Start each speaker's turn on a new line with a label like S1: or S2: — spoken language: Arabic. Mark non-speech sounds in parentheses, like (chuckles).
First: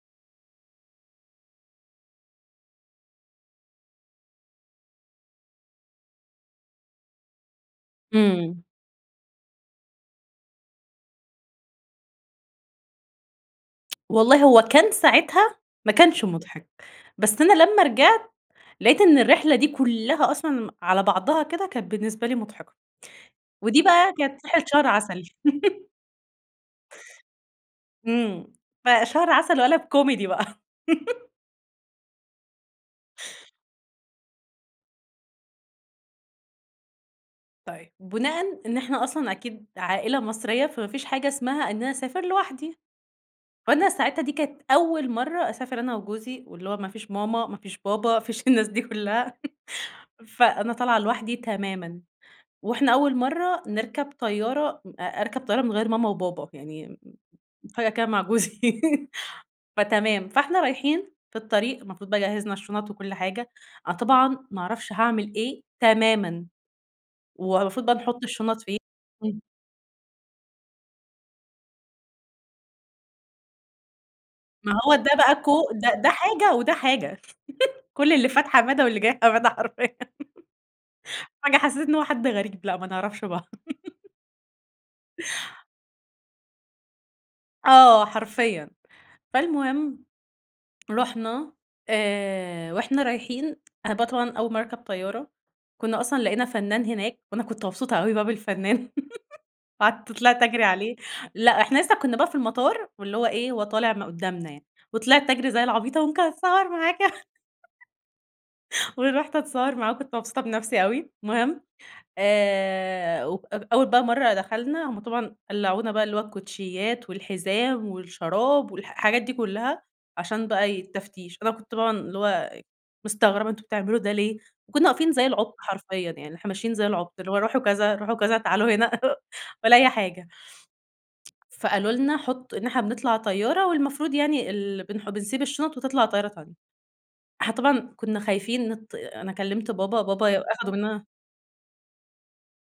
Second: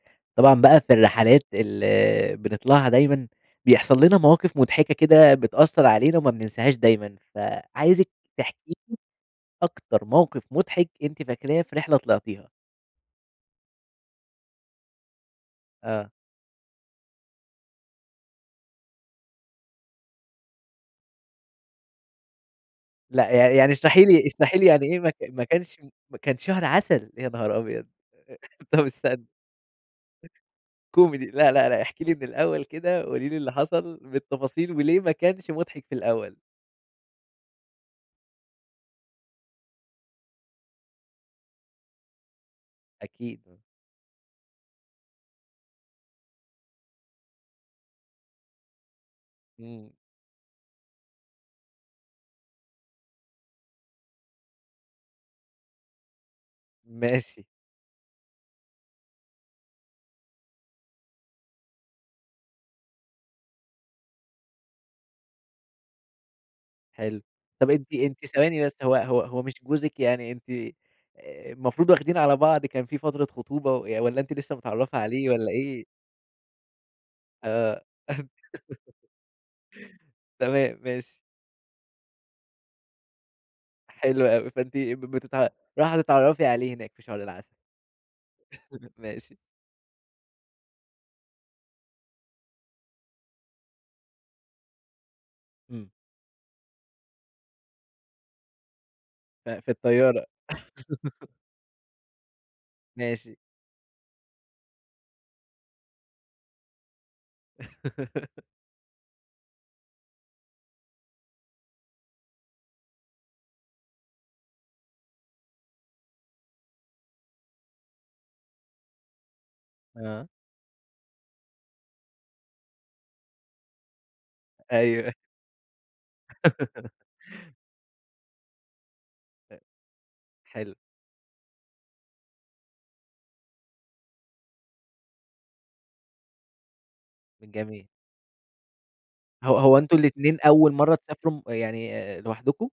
S1: طبعًا بقى في الرحلات ال بنطلعها دايمًا، بيحصل لنا مواقِف مضحكة كده بتأثّر علينا وما بننساهاش دايمًا. فعايزِك
S2: إمم.
S1: تحكي لي أكتر موقِف مُضحك أنتِ فاكراه في رحلة طلعتيها؟
S2: والله هو كان ساعتها ما
S1: آه.
S2: كانش مُضحك. بس أنا لمّا رجعت، لقيت إن الرحلة دي كُلّها أصلًا م على بعضها كده كان بالنسبة لي مُضحكة.
S1: لأ. يع يعني
S2: ودي
S1: اشرحي
S2: بقى
S1: لي
S2: كانت
S1: اشرحي لي
S2: رحلة
S1: يعني
S2: شهر
S1: إيه ما ك
S2: عسل.
S1: ما كانش
S2: (laughs)
S1: كان شهر عسل، يا نهار أبيض!
S2: إمم.
S1: آآ طب استني
S2: فشهر عسل وقَلَب كوميدي بقى.
S1: كوميدي.
S2: (laughs)
S1: لأ، لأ، لأ احكي لي من الأول كده، قولي لي اللي حصل بالتفاصيل وليه ما كانش مُضحك في الأول؟
S2: طيب، بُناءً إن إحنا أصلًا أكيد عائلة مصرية، فما فيش حاجة اسمها إن أنا أسافر لوحدي.
S1: أكيد.
S2: فأنا ساعتها دي كانت أول مرّة أسافر أنا وجوزي واللي هو ما فيش ماما، ما فيش بابا، ما فيش الناس دي كُلّها،
S1: إمم.
S2: (chuckles) فأنا طالعة لوحدي تمامًا وإحنا أول مرّة نركب طيارة م أ أركب طيارة من غير ماما وبابا. يعني م
S1: ماشي.
S2: م فجأة كده مع جوزي (laughs) فتمام. فإحنا رايحين في الطريق المفروض بقي جهِّزنا الشُنَط وكل حاجة. أنا طبعًا ما أعرفش هاعمِل إيه تمامًا
S1: حلو. طب
S2: والمفروض
S1: أنتِ
S2: بقى نحُط
S1: أنتِ
S2: الشُنَط
S1: ثواني بس،
S2: فين
S1: هو هو
S2: إمم.
S1: هو مش جوزِك يعني أنت أ المفروض واخدين على بعض كان في فترة خطوبة ي والّا أنتِ لسّه
S2: ما هو
S1: متعرّفة
S2: ده
S1: عليه
S2: بقى ده
S1: والّا
S2: كو
S1: إيه؟
S2: ده ده حاجة وده حاجة.
S1: آه.
S2: (chuckles) كل اللي فات حمادة واللي
S1: (chuckles)
S2: جاي حمادة حرفيًا.
S1: تمام، ماشي.
S2: فجأه حسّيت إن هو حد غريب، لأ ما نعرفش بعض. (chuckles)
S1: حلو أوي. فأنتِ ب بتتعا راحة تتعرّفي عليه هناك في شهر العسل.
S2: آه حرفيًا.
S1: (chuckles) ماشي.
S2: فالمهم رُحنا آآ وإحنا رايحين، أنا بقى طبعًا أول مرّة أركب طيارة،
S1: إمم.
S2: كُنّا أصلًا لقينا فنّان هناك وأنا كنت مبسوطة أوي بقى بالفنّان
S1: ف
S2: (chuckles)
S1: في
S2: وقعدت
S1: الطيارة.
S2: طلعت أجري عليه،
S1: (laughs)
S2: لأ إحنا لسّه كُنّا بقى في المطار واللي هو
S1: ماشي.
S2: إيه، هو طالع م قدُّامنا يعني. وطلعت أجري زي العبيطة وممكن أتصوّر معاك ي (chuckles)
S1: (laughs)
S2: ورُحت أتصوّر معاه وكنت مبسوطة بنفسي أوي المهم، آآ و أو أول بقى مرّة دخلنا، هم طبعًا قلّعونا بقى اللي هو الكوتشيّات والحزام والشراب والح حاجات دي كُلّها
S1: آه.
S2: عشان بقى ي التفتيش. أنا كنت طبعًا اللي هو مستغربة أنتم بتعملوا ده ليه؟ وكُنّا واقفين
S1: أيوه.
S2: زي العُبْط حرفيًا. يعني إحنا ماشيين زي
S1: (laughs)
S2: العُبْط، اللي هو روحوا كذا، روحوا كذا، تعالوا هنا (chuckles)
S1: أ
S2: ولا أي حاجة.
S1: حلو.
S2: فقالوا لنا حُط إن إحنا بنطلع طيارة والمفروض يعني ال بنح بنسيب الشُنَط وتطلع الطيارة بتاعتك. إحنا
S1: جميل.
S2: طبعًا كُنّا خايفين نت أنا
S1: هو
S2: كلّمت
S1: هو أنتم
S2: بابا بابا ي
S1: الاتنين أول
S2: أخدوا
S1: مرّة
S2: منّنا
S1: تسافروا م يعني أ لوحدكم؟